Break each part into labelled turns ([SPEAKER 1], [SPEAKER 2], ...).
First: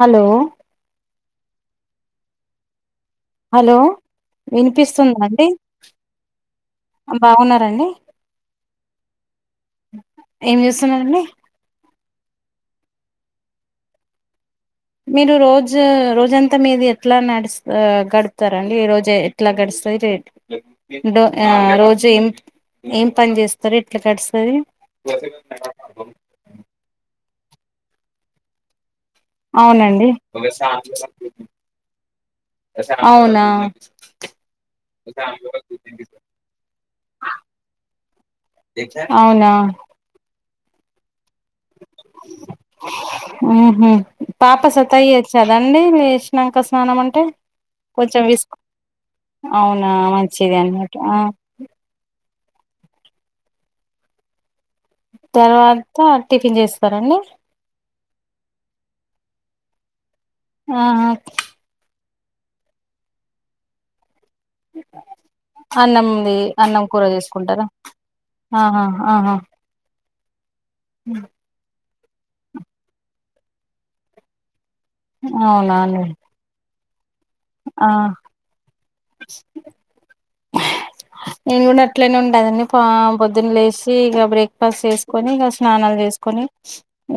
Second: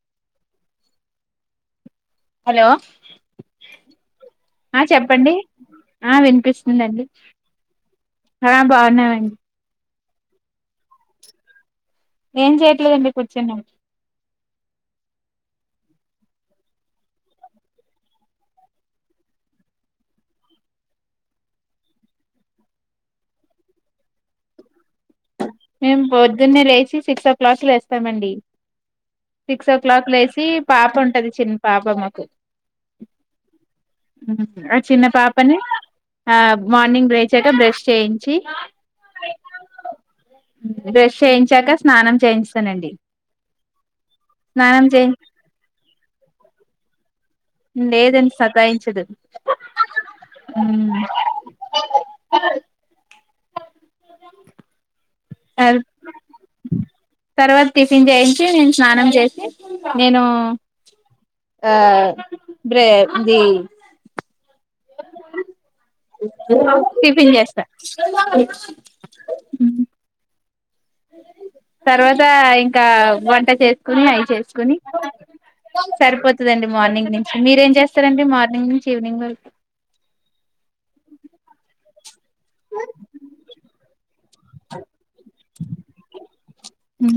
[SPEAKER 1] Hello
[SPEAKER 2] hello
[SPEAKER 1] hello
[SPEAKER 2] ఆ
[SPEAKER 1] వినిపిస్తుందా
[SPEAKER 2] చెప్పండి
[SPEAKER 1] అండి
[SPEAKER 2] ఆ వినిపిస్తుందండి
[SPEAKER 1] బాగున్నారండి
[SPEAKER 2] హ బాగున్నామండి
[SPEAKER 1] ఏం చేస్తున్నారండి
[SPEAKER 2] ఏం చెయట్లేదండి కూర్చున్నం
[SPEAKER 1] మీరు రోజు రోజంతా మీది ఎట్లా నడుస్త గడుపుతారండి ఈ రోజు ఎట్లా గడుస్ తది చె ఆ రోజు ఏం ఏం పని చేస్తారు ఎట్లా గడుస్తది
[SPEAKER 2] మేము పొద్దున్నే లేచి సిక్స్ ఓ క్లాక్ లేస్తామండి సిక్స్ ఓ క్లాక్
[SPEAKER 1] అవునండి
[SPEAKER 2] లేసి పాప ఉంటది చిన్న పాప మాకు
[SPEAKER 1] అవునా
[SPEAKER 2] ఆ చిన్న పాపని ఆ మార్నింగ్ లేచాక బ్రెష్ చేయించి
[SPEAKER 1] అవునా
[SPEAKER 2] బ్రెష్ చెయిం
[SPEAKER 1] హు హుమ్ పాప
[SPEAKER 2] స్నానం చేయి
[SPEAKER 1] సతాయించ్చదండి లే లేషినంక స్నానం అంటే కొంచెం
[SPEAKER 2] లేదని
[SPEAKER 1] విసుకు
[SPEAKER 2] సతాయించదు
[SPEAKER 1] అవునా మంచిదే అన్నమాట ఆ
[SPEAKER 2] ఆ స తర్
[SPEAKER 1] తర్వాత టిఫిన్ చేస్తారండి
[SPEAKER 2] తర్వాత టిఫిన్ చేయించి నేను స్నానం చేసి నేను
[SPEAKER 1] ఆహా
[SPEAKER 2] ఆ బ్రే ఇది
[SPEAKER 1] అన్ అన్నంది అన్నం కూర
[SPEAKER 2] టిఫిన్ చేస్తా
[SPEAKER 1] చేసుకుంటారా ఆహా ఆహా ఉ
[SPEAKER 2] తర్వాత ఇంకా వంట చేసుకొని అయి చేసుకొని
[SPEAKER 1] అవునా అండి
[SPEAKER 2] మార్నింగ్ నుంచి మీరేం
[SPEAKER 1] ఆ
[SPEAKER 2] చేస్తారండి మార్నింగ్ నుంచి ఈవినింగ్ వరకు
[SPEAKER 1] నేను కూడా అట్లనే ఉం టదండి పా పొద్దున లేసి ఇగ బ్రేక్ఫాస్ట్ చేసుకొని ఇగ స్నానాలు చేస్కోని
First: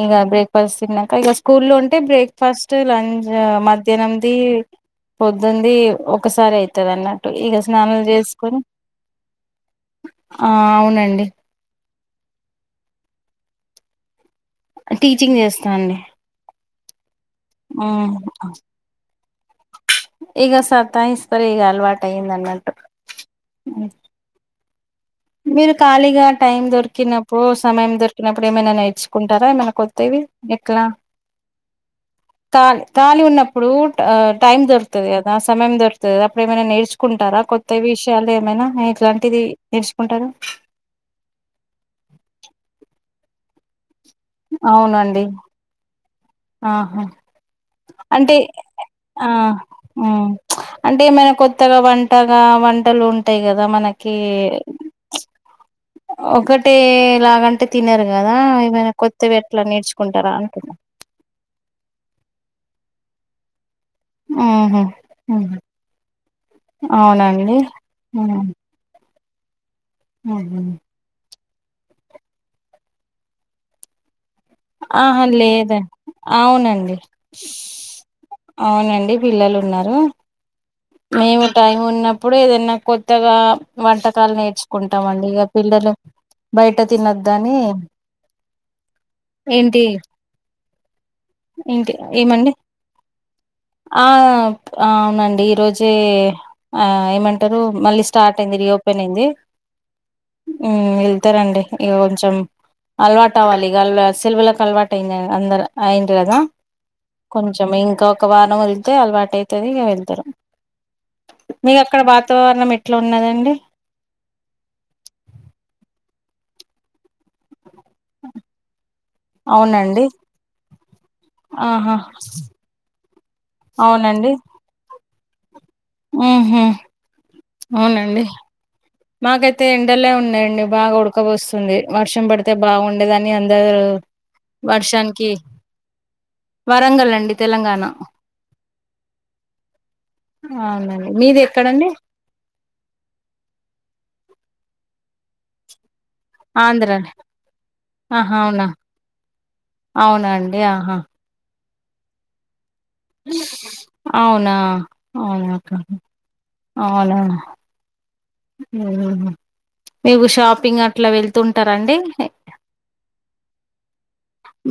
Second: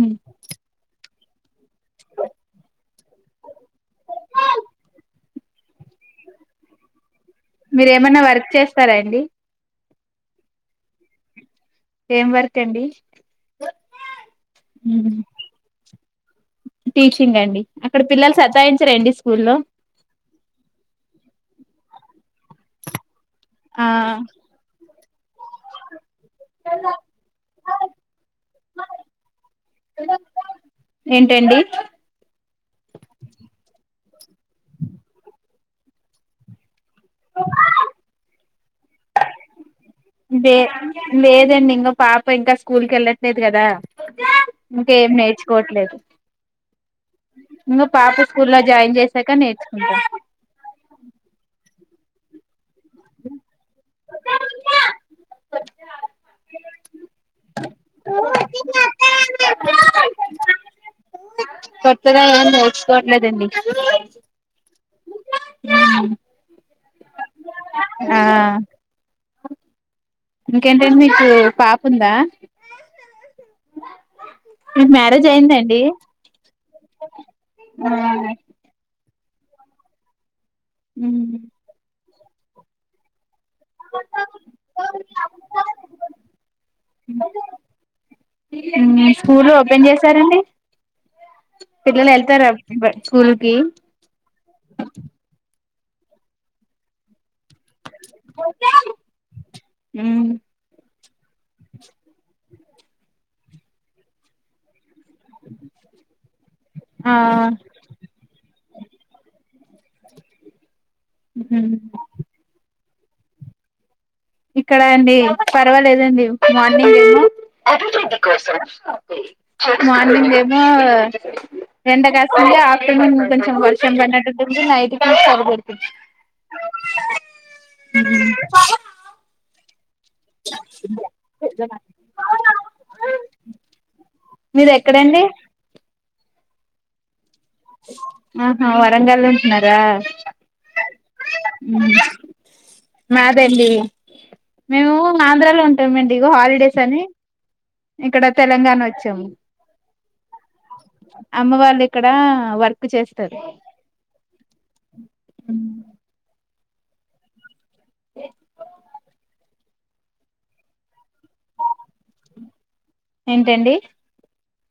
[SPEAKER 1] ఇ గా బ్రేక్ఫాస్ట్ తిన్నాక ఇక స్కూల్ లో ఉంటే బ్రేక్ఫాస్ట్ లంచ్ మధ్యాహ్నంది పొద్దుంది ఒకసారే అయితది అన్నట్టు ఇక స్నానం
[SPEAKER 2] మీరేమన్నా వర్క్
[SPEAKER 1] చేసుకొని
[SPEAKER 2] చేస్తారా అండి
[SPEAKER 1] ఆ అవునండి
[SPEAKER 2] ఏం వర్క్ అండి
[SPEAKER 1] టీచింగ్ చేస్తా అండి
[SPEAKER 2] టీచింగ్ అండి అక్కడ
[SPEAKER 1] ఉమ్
[SPEAKER 2] పిల్లలు సతాయించరా అండి స్కూల్లో
[SPEAKER 1] ఇగ సతాయిస్తరు ఇగ అలవాటు అయింది అన్నట్టు
[SPEAKER 2] ఆ
[SPEAKER 1] మీరు కాళీఘాట్ టైం దొరికినప్పుడు సమయం దొరికినప్పుడు ఏమైనా నేర్చుకుంటారా ఏమైనా కొ వత్తేవి ఎట్లా
[SPEAKER 2] ఏంటండి
[SPEAKER 1] తాళి తాళి ఉన్నప్పుడు టైమ్ దొరుతుంది కదా అస సమయం దొరుతుంది అప్పుడు ఏమైనా నేర్చుకుంటారా కొత్త విషయాలు ఏమైనా ఇలాంటిది నేర్చు
[SPEAKER 2] వే లేదండి ఇంకా పాప ఇంకా స్కూల్కి వెళ్ళట్లేదు కదా ఇంకేం
[SPEAKER 1] అవునండి
[SPEAKER 2] నేర్చుకోవట్లేదు
[SPEAKER 1] ఆహా
[SPEAKER 2] ఇంగ పాప
[SPEAKER 1] అంటే
[SPEAKER 2] స్కూల్లో జాయిన్
[SPEAKER 1] ఆ
[SPEAKER 2] చేసాక నేర్చుకుంటాం
[SPEAKER 1] అంటే ఏమైనా కొత్తగా వంట అత్తగా వంటలు ఉంటాయి కదా మనకి ఒకటే లాగంటే తినరు కదా ఏవైనా కొత్తవి ఎట్లా నేర్చుకుంటారా అంటున్నా
[SPEAKER 2] కొతుదా నోకోడ్లేదం
[SPEAKER 1] ఆహ
[SPEAKER 2] ఆ
[SPEAKER 1] అవునండి
[SPEAKER 2] ఆ
[SPEAKER 1] హ్మ్. హుహు.
[SPEAKER 2] ఇంకేంటండి మీకు పాప ఉందా మీకు
[SPEAKER 1] ఆహా
[SPEAKER 2] మ్యారేజ్
[SPEAKER 1] లేద
[SPEAKER 2] అయిందండి
[SPEAKER 1] అవునండి అవునండి పిల్లలు ఉన్నారు మేము టైం ఉన్నప్పుడు ఏదన్నా కొత్తగా వంటకాలు నేర్చుకుంటామ అండి ఇక పిల్లలు బయట తినద్దని
[SPEAKER 2] స్కూల్ ఓపెన్ చేసారంండి
[SPEAKER 1] ఇంక ఏమండి
[SPEAKER 2] స్కూల్ కి
[SPEAKER 1] ఆ అవునండి ఈరోజు ఏమ మళ్ళీ స్టార్ట్ అయింది రిపెన్ అయింది తారంండి ఇక కొంచెం అలవాటు అవ్వాలి ఇక అల్వా సిల్వులకు అలవాటు అంద ఐండలదా
[SPEAKER 2] ఆ
[SPEAKER 1] కొంచెం ఇంకా ఒక వారం వెళతే అలవాటు అైతుంది ఇక వెళ్తారు మీకు అక్కడ వాతావరణం ఎట్లా ఉన్నదండి
[SPEAKER 2] ఇక్కడ అండి పర్వాలేదండి మార్నింగ్ ఐన
[SPEAKER 1] అవునండి
[SPEAKER 2] మార్నింగ్ ఏమో
[SPEAKER 1] ఆహా
[SPEAKER 2] ఎండకా అంటే ఆఫ్టర్నూన్ కొంచెం వర్షం పడినట్ంది నైట్ పెడుతుంది
[SPEAKER 1] ఊ హూ
[SPEAKER 2] [unintelligible]
[SPEAKER 1] మాకైతే ఎండలే ఉన్నాయండి బాగా ఉడకబోస్తుంది వర్షం పడితే బాగుండేదని అందరు
[SPEAKER 2] మీరు ఎక్కడండి
[SPEAKER 1] వర్షానికి వరంగలండి
[SPEAKER 2] ఆహా వరంగాల్ ఉంటున్నారా
[SPEAKER 1] అవునండి మీది ఎక్కడండి
[SPEAKER 2] మాదల్లి మేము ఆంధ్రాలో ఉంటామండి ఇ హాలిడేస్
[SPEAKER 1] ఆంధ్ర
[SPEAKER 2] అని ఇక్కడ
[SPEAKER 1] ఆహా అవునా
[SPEAKER 2] తెలంగాణ వచ్చాము
[SPEAKER 1] అవునా అండి ఆహా
[SPEAKER 2] అమ్మ వాళ్ళు ఇక్కడ వర్
[SPEAKER 1] అవునా అవునా అవునా మీకు షాపింగ్ అట్లా వెళ్తుంటారండి
[SPEAKER 2] ఏంటండి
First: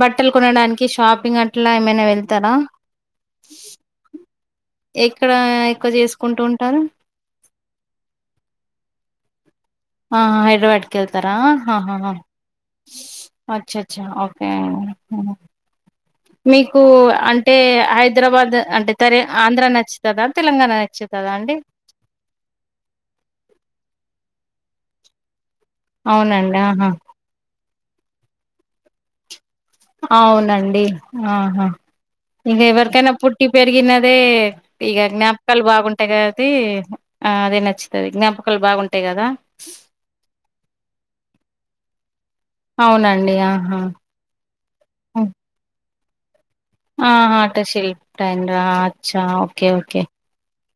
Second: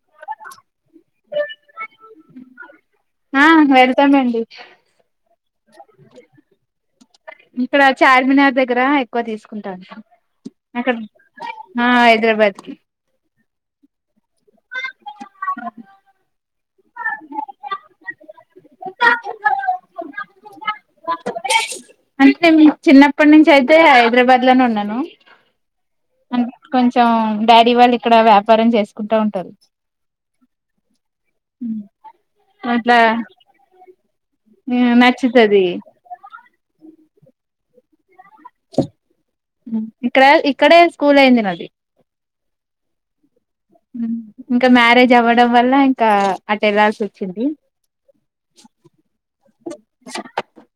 [SPEAKER 1] బట్టలు కొనడానికి షాపింగ్ అట్లా ఏమైనా వెళ్తారా
[SPEAKER 2] ఆ వెళ్తామండి
[SPEAKER 1] ఎక్కడ ఎక్కువ చేసుకుంటూ ఉంటారు
[SPEAKER 2] ఇక్కడ చార్మినార్ దగ్గర ఎక్కువ తీసుకు
[SPEAKER 1] ఆ హైదరాబాద్కిళ్తారా అహ
[SPEAKER 2] ఆ
[SPEAKER 1] హ
[SPEAKER 2] హైదరాబాద్ కి
[SPEAKER 1] అచ్చచ్చ ఓకే హుహు.
[SPEAKER 2] హ
[SPEAKER 1] మీకు అంటే హైదరాబాద్ అంటే తరే ఆంధ్ర నచ్చి కదా తెలంగాణ నచ్చి కదా అండి
[SPEAKER 2] అంటే నేను చిన్నప్పటి నుంచి అయితే హైదరాబాద్ లోనే ఉన్నాను అంటే
[SPEAKER 1] అవునండి ఆహా
[SPEAKER 2] కొంచెం డాడీ వాళ్ళు ఇక్కడ వ్యాపారం చేసుకుంటా ఉంటారు
[SPEAKER 1] అవునండి ఆహా ఇగా
[SPEAKER 2] అట్లా
[SPEAKER 1] ఎవరికైనా పుట్టి పెరిగినదే ఇగా జ్ఞాపకాలు
[SPEAKER 2] నచ్చుతది
[SPEAKER 1] బాగుంటాయి కదా ఆ అదే నచ్చుతుది ఎగ్జ
[SPEAKER 2] మ్ ఇక్కడ ఇక్కడే స్కూల్ అయింది నాది
[SPEAKER 1] అవునండి ఆహా
[SPEAKER 2] ఇంకా మ్యారేజ్
[SPEAKER 1] హ్మ్.
[SPEAKER 2] అవ్వడం వల్ల ఇంకా అటు వెళ్లాల్సి వచ్చింది
[SPEAKER 1] ఆట శిల్ ట అచ్చ ఓకే ఓకే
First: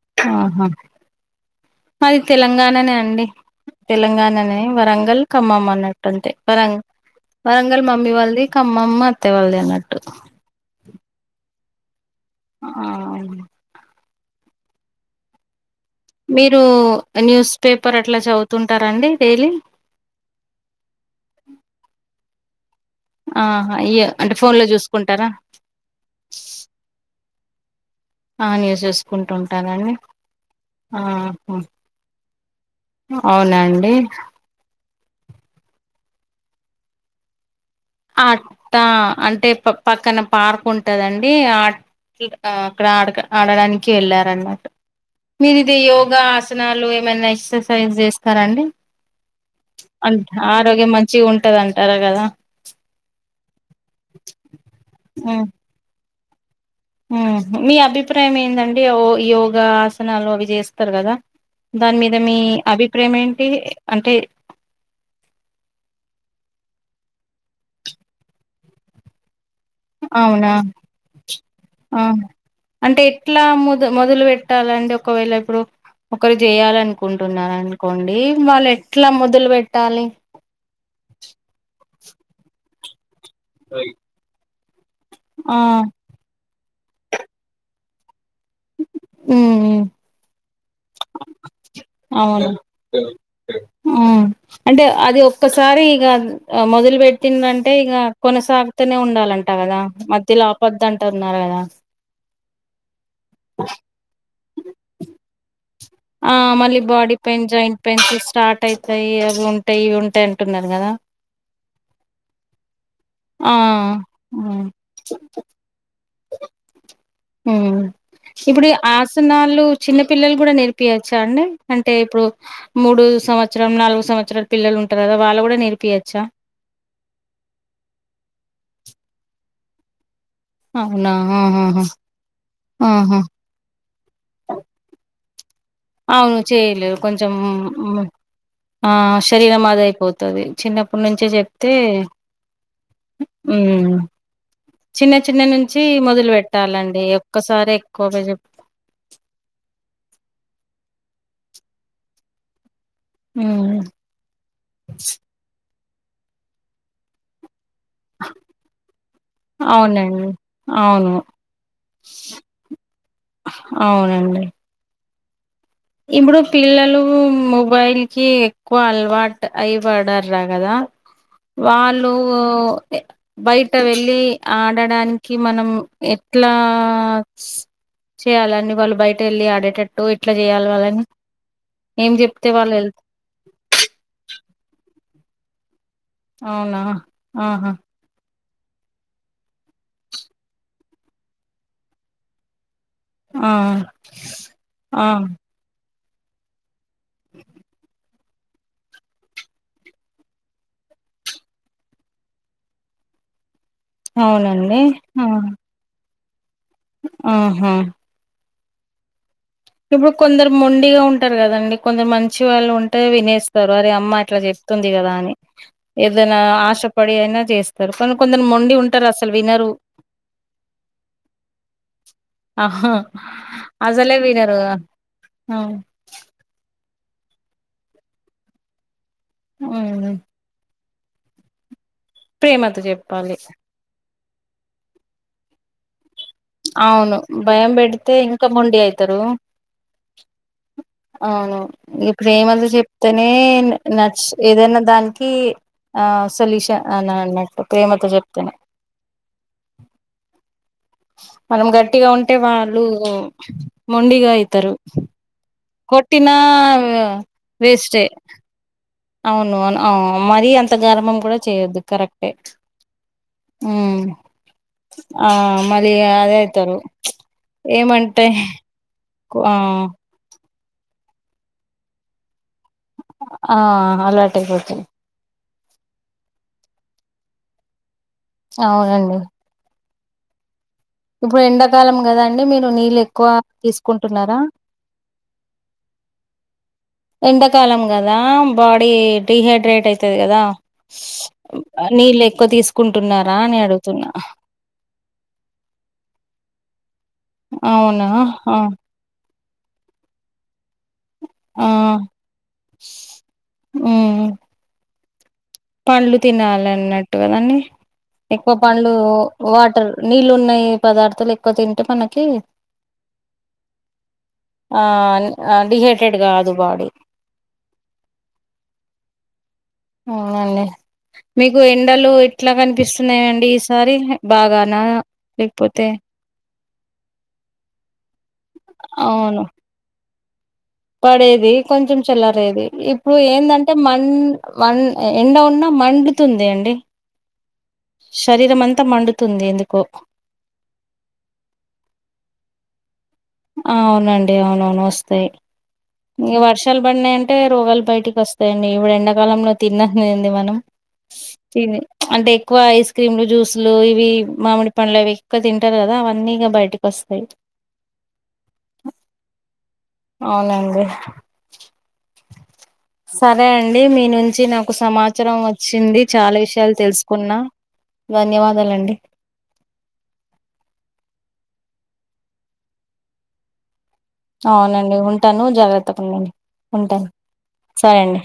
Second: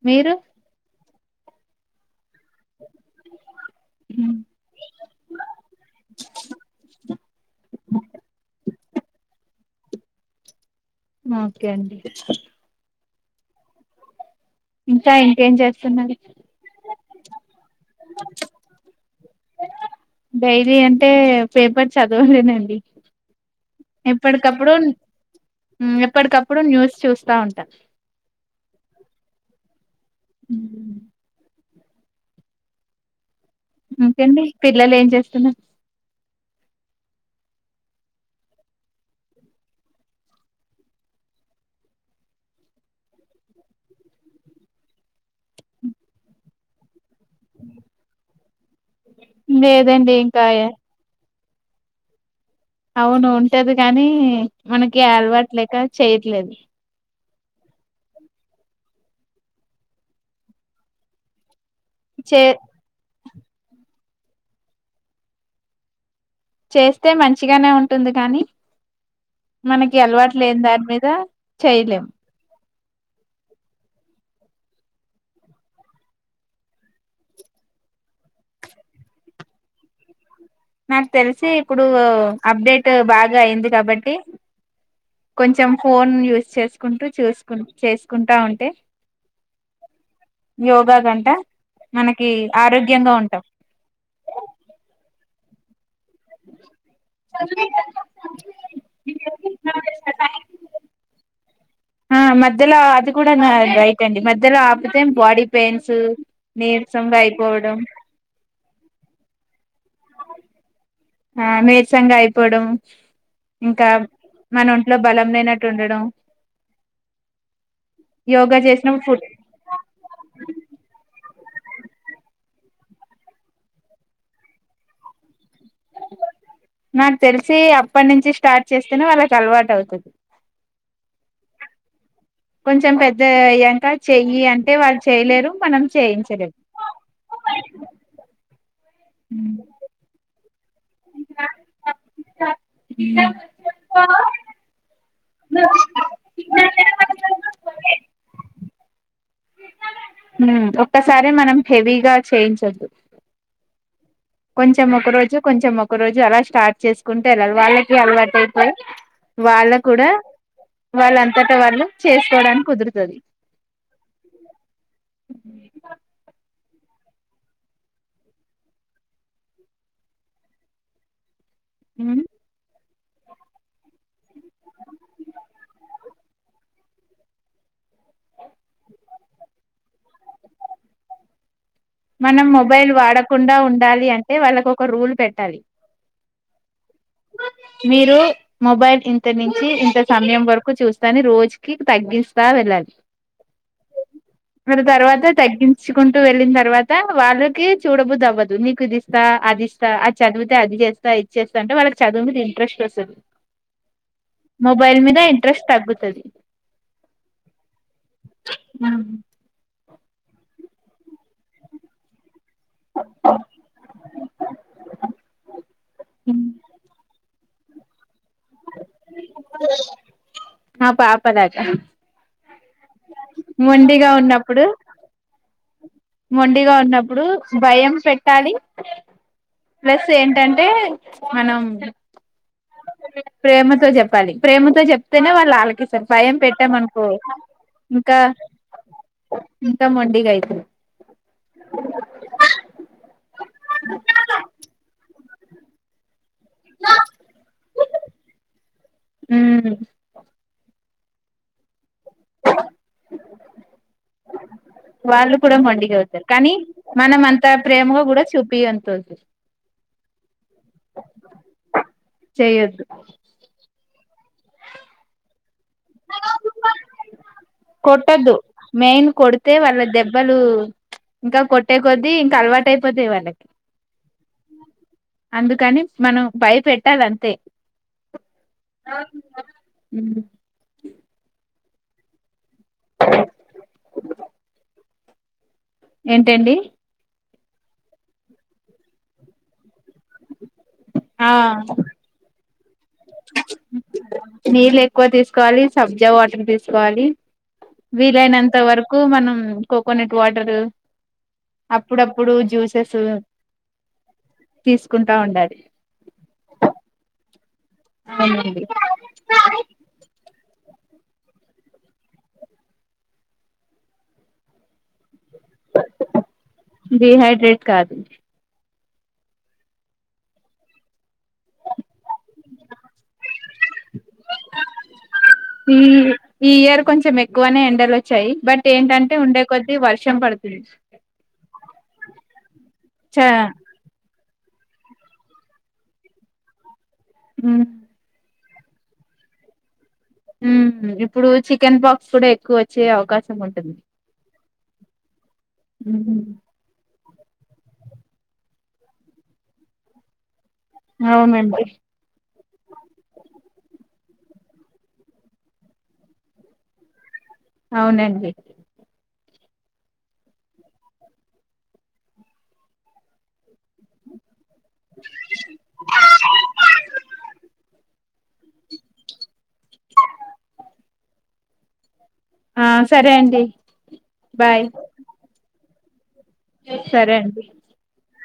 [SPEAKER 2] మీరు
[SPEAKER 1] ఆహా అ [inaudible] తెలంగాణనే అండి తెలంగాణనే వరంగల్ ఖమ్మం అన్నట్టుంటే వరం వరంగల్ మమ్మీ వాళ్ళది ఖమ్మమం మా అత్తయ్య వాళ్లది అన్నట్టు
[SPEAKER 2] ఓకే అండి
[SPEAKER 1] ఆ
[SPEAKER 2] ఇంకాా ఇంటి ఏం చేస్
[SPEAKER 1] మీరు న్యూస్ పేపర్ అట్లా చదువుతుంటారండి డైలీ
[SPEAKER 2] డైరీ అంటే పేపర్ చదవలేనండి
[SPEAKER 1] ఆహా ఇయ అంటే ఫోన్ లో
[SPEAKER 2] ఎప్పటికప్పుడు
[SPEAKER 1] చూసుకుంటారా
[SPEAKER 2] ఎప్పటికప్పుడు న్యూస్ చూస్తా ఉంటాంది
[SPEAKER 1] ఆ న్యూ చేేసుకుంటుంటానండి ఆ అ
[SPEAKER 2] ఇంకేండి పిల్లలు ఏం చేస్తున్నారు
[SPEAKER 1] అట్టా అంటే ప పక్కన పార్క్ ఉంటదండి ఆ ఆ అక్కడ ఆడ ఆడడానికి వెళ్ళారన్నమాట మీరు ఇది యోగా ఆసనాలు ఎక్ససైజ్ చేస్తారండి అే
[SPEAKER 2] లేదండి ఇంకా
[SPEAKER 1] ఆరోగ్యం మంచి ఉంటు వునట్టదంటారా కదా
[SPEAKER 2] అవును ఉంటది కాగానీ మనకి
[SPEAKER 1] ఉమ్
[SPEAKER 2] అలవాటులేక చేయట్లేదు
[SPEAKER 1] మీ అభిప్రాయం ఏందండి యోగ ఆసనాలు అవి చేస్తారు కదా దాని మీద మీ
[SPEAKER 2] చే
[SPEAKER 1] అభిప్రాయం ఏంటి అంటే
[SPEAKER 2] చేస్తే మంచిగానే ఉంటుంది గని మనకి అలవాటు
[SPEAKER 1] అవునా
[SPEAKER 2] లేని దాని మీద
[SPEAKER 1] ఆ
[SPEAKER 2] చేయలేము
[SPEAKER 1] అంటే ఎట్లా మోద్ మొదలు పెట్టాలండి ఒకవేళ ఇప్పుడు ఒకరు చేయాల అనుకుంటున్నార అనుకోండి వాళ్ళు ఎట్లా మొదలు పెెట్టాలి
[SPEAKER 2] నాకు తెలిసి ఇప్పుడు అప్డేట్ బాగా అయింది కాబట్టి
[SPEAKER 1] ఆ
[SPEAKER 2] కొంచెం ఫోన్ యూస్ చేసుకుంటూ చూసుకు చే కుంటా ఉంటే
[SPEAKER 1] ఉమ్ ఉమ్
[SPEAKER 2] యోగా కంట
[SPEAKER 1] అవును ఆ అంటే అది ఒక్కసారి ఇగ మొదలు పెట్టిందంటే ఇక కొనసాగుతునే ఉండాలంట కదా మధ్యలో ఆపద్ంట న్నారు కదా
[SPEAKER 2] ఆ మధ్యల అది కూడా రై రైట్ అండి మధ్యల ఆపితేం బాడీ పెయిన్
[SPEAKER 1] ఆ మళ్ళీ body pains joint pains start అయి ర్రాయి అవి ఉంటాయి ఇవి ఉంటాయి అంటున్నారు గాదా
[SPEAKER 2] నేరరుసంగా అయిపోడం
[SPEAKER 1] ఆ
[SPEAKER 2] ఇంకా మన ఒంట్లో బలం లేనట్టు ఉండడం యోగా
[SPEAKER 1] ఇప్పుడు
[SPEAKER 2] చేసినప్పుడు ఫుడ్
[SPEAKER 1] ఆసనాలు చిన్న పిల్లలు కూడా నేర్పియచ్చు అండి అంటే ఇప్పుడు మూడు సంవత్సరం నాలుగు సంవత్సరలు పిల్లలు ఉంటారు కదా వాళ్ళ కూడా నేర్పియచ్చా
[SPEAKER 2] నాకు తెలిసి అప్పటి నుంచి స్టార్ట్ చేస్తేనే వాళ్ళకి అలవాటు అవుతుది
[SPEAKER 1] అవునా ఆ హ
[SPEAKER 2] కొంచెం పెద్ద అయ్యాంక చెయ్యి అంటే వాళ్ళు చెయలేరు
[SPEAKER 1] అవును చేయలేదు కొంచెం మ్ ఆ శరీరం అధై అయిపోతాది చిన్నప్పుటి నుంచే చెప్తే మ్ చిన్న చిన్న నుంచి మొదలు పెెట్టాలండి ఒక్కసారి ఎక్కువగా చెప్
[SPEAKER 2] మ్ ఒక్కసారే మనం హెవీగా చేయించొద్దు
[SPEAKER 1] హ్మ్
[SPEAKER 2] కొంచెం ఒక రోజు కొంచెం ఒక రోజు అలా స్టార్ట్ చేసుకుంటేళ్ళలి వాళ్లక్ కి అలవాటైపోయి వాళ్ళ కూడా
[SPEAKER 1] అవునండి అవును
[SPEAKER 2] వాళ్ళంతటా వాళ్ళు చేసుకోవడానికి కుదురుతది
[SPEAKER 1] అండి
[SPEAKER 2] అ [inaudible]
[SPEAKER 1] ఇప్పుడు పిల్లలు మొబైల్ కి ఎక్కువ అలువాటై అయి పడర్ కదా వాళ్ళు బయట వెళ్ళి ఆడడానికి మనం ఎట్లా చేయాలని వాళ్ళు బయటేల్లి ఆడేటట్టు ఎట్లా చేయాలి వాళ్ళని ఏం
[SPEAKER 2] మనం
[SPEAKER 1] చెప్తే వాళ్ళు వెళ్
[SPEAKER 2] మొబైల్ వాడకుండా ఉండాలి అంటే వాళ్ళకు ఒక రూల్ పెట్టాలి
[SPEAKER 1] అవునా ఆహా
[SPEAKER 2] మీరు మొబైల్ ఇంత నుంచి ఇంత సమయం వరకు చూస్తాని రోజుకి తగ్గిస్తా వెళ్ళాలి
[SPEAKER 1] ఆ
[SPEAKER 2] మరి
[SPEAKER 1] ఆ
[SPEAKER 2] తర్వాత తగ్గించ్ తెచ్చుకుంటూ వెళ్ళిన తర్వాత వాళ్ళకి చూడబుద్దవ్ అవ్వదు నీకు ఇది ఇస్తా అది ఇస్తా అది చదివితే అది చేస్తా ఇదిచేస్తా అంటే వాళ్ళక చదువు మీద ఇంట్రెస్ట్ వస్తది
[SPEAKER 1] అవునండి
[SPEAKER 2] మొబైల్ మీద
[SPEAKER 1] ఆ
[SPEAKER 2] ఇంట్రెస్ట్ తగ్గుతది
[SPEAKER 1] ఆహా
[SPEAKER 2] ఆ
[SPEAKER 1] ఇప్పుడు కొందరు మొండిగా ఉంటారు కదండి కొందరు మం చి వాళ్ళు ఉంటే వినేస్తారు అరె అమ్మ అట్లా చెప్తుంది కదా అని ఏదైనా ఆశపడి అయినా చేస్తారు కని కొందరు మొండి ఉన్
[SPEAKER 2] ఆ పాపనట
[SPEAKER 1] ఆహా
[SPEAKER 2] మడిగా
[SPEAKER 1] అసలే
[SPEAKER 2] ఉన్నప్
[SPEAKER 1] వినరు ఆ ఆ
[SPEAKER 2] మొండిగా ఉన్నప్పుడు భయం పెట్టాలి ప్లస్
[SPEAKER 1] మ్మ్
[SPEAKER 2] ఏంటంటే మనం
[SPEAKER 1] ప్రేమతో చెప్పాలి
[SPEAKER 2] పలి ప్రేమతో చెప్తేనే వాళ్ళు ఆలాక్కీస్తారు భయం పెట్టామనుకో
[SPEAKER 1] అవును భయం పెడితే
[SPEAKER 2] ఇంకా
[SPEAKER 1] మొండి అయితారు
[SPEAKER 2] ఇంకా మొండిగైతర్
[SPEAKER 1] అవును ప్రేమగా చెప్తేనే న నచ్ ఏదైనా దానిక్ కి ఆ సోల్యూష అన్ అనన్నట్టు ప్రేమతో చెప్తేనే
[SPEAKER 2] ఉమ్
[SPEAKER 1] మనం గట్టిగా ఉంటే వాళ్ళు మొండిగా ఇయి తరు
[SPEAKER 2] వాళ్ళు కూడా మొండిగా అవుతారు
[SPEAKER 1] కొట్టిన
[SPEAKER 2] కానీ మనం అంత
[SPEAKER 1] వేస్ట్
[SPEAKER 2] ప్రేమగా కూడా చూపియద్దు
[SPEAKER 1] అవునువును అవు మరీ అంత గర్భం కూడా చేయొద్దు కరెక్టే
[SPEAKER 2] చేయొద్దు
[SPEAKER 1] మ్ అ మళ్ళీ అదైతారు
[SPEAKER 2] కొట్టదు మెయిన్
[SPEAKER 1] ఆ
[SPEAKER 2] కొడితె వాళ్ళ దెబ్బలు ఇంకా కొట్టే కొద్దీ ఇంకా అలవాటైపోతాయ్ వాళ్ళకి
[SPEAKER 1] ఆ అలవాటు అయిపోతుంది
[SPEAKER 2] అందుక్ కానీ మనం భయపెట్టాలి అంతే
[SPEAKER 1] అవునండి
[SPEAKER 2] మ్
[SPEAKER 1] ఇప్పుడు ఎండాకాలం కదా అండి మీరు నీళ్ళు ఎక్కువ తీసుకుంటున్నారా
[SPEAKER 2] ఎంటేంటి
[SPEAKER 1] ఎండకాలం కదా బాడీ డిహైడ్రేట్ అయితది కదా స్
[SPEAKER 2] ఆ
[SPEAKER 1] అబ్బా నీళ్ళు ఎక్కువ తీసుకు
[SPEAKER 2] నీళ్ళు ఎక్కువ తీసుకోవాలి సబ్జా వాటర్ తీసుకోవాలి
[SPEAKER 1] అవునా
[SPEAKER 2] వీలైనంత
[SPEAKER 1] ఆ
[SPEAKER 2] వరకు మనం కోకోనట్ వాటరు
[SPEAKER 1] ఆ
[SPEAKER 2] అప్పుడప్పుడు జ్యూసెస్
[SPEAKER 1] ఉమ్
[SPEAKER 2] తీసుకుంటా ఉండాలి
[SPEAKER 1] పండ్లు తినాలి అన్నట్టు కదండీ ఎక్కువ
[SPEAKER 2] అవునండి
[SPEAKER 1] పండ్లు వాటర్ నీళ్ళు ఉన్నాయి పదార్ధాలు ఎక్కువ తింటే మనకి ఆ ఆ డిహైట్రేడ్ కాదు బాడీ
[SPEAKER 2] డిహైడ్రేట్ కాదు
[SPEAKER 1] అవునండి మీకు ఎండలు ఎట్లా కనిపిస్తున్నాయిండి ఒకసారి బాగానా
[SPEAKER 2] ఈ
[SPEAKER 1] లేకపోతే
[SPEAKER 2] ఈ ఇయర్ కొంచెం ఎక్కువనే ఎండలు వచ్చాయి బట్ ఏంటంటే ఉండే
[SPEAKER 1] అవును
[SPEAKER 2] కొద్ది వర్షం పడు
[SPEAKER 1] పడేది కొంచెం చెల్లరేది ఇప్పుడు
[SPEAKER 2] చ
[SPEAKER 1] ఏందం టే మన్ మం ఎండ ఉన్నా మండుతుంది అండి
[SPEAKER 2] ఉమ్
[SPEAKER 1] శరీరం అంతా మండుతుంది ఎందుకో
[SPEAKER 2] ఉం ఇప్పుడు చికెన్ పాక్స్ కూడా ఎక్కువ వచ్చే అవకాశం ఉంటుంది
[SPEAKER 1] అవునండి అవునవును వస్తాయి
[SPEAKER 2] ఉమ్,
[SPEAKER 1] ఇగా వర్షాలు పడినాయంటే రోగాలు బయటికి వస్తాయండి ఇప్పుడు ఎండాకాలంలో తిన్నదింది మనం స్
[SPEAKER 2] అవునండి
[SPEAKER 1] ఇది [unintelligible] అంటే ఎక్కువ ఐస్ క్రీమ్లు జ్యూస్ లు ఇవి మామిడి పండ్లు అవి ఎక్కువ తింటారు కదా అవన్నీ ఇగ బయటకి వస్తాయి
[SPEAKER 2] అవునండి
[SPEAKER 1] అవునండి సరే అండి మీ నుంచి నాకు సమాచారం వచ్చింది చాలా విషయాలు తెలుసుకున్నా ధన్యవాదాలండి
[SPEAKER 2] ఆ సరే అండి బాయ్
[SPEAKER 1] అవునండి ఉంటాను జాగ్రత్త ఉండండి ఉంటాను
[SPEAKER 2] సరే అండి
[SPEAKER 1] సరే అండి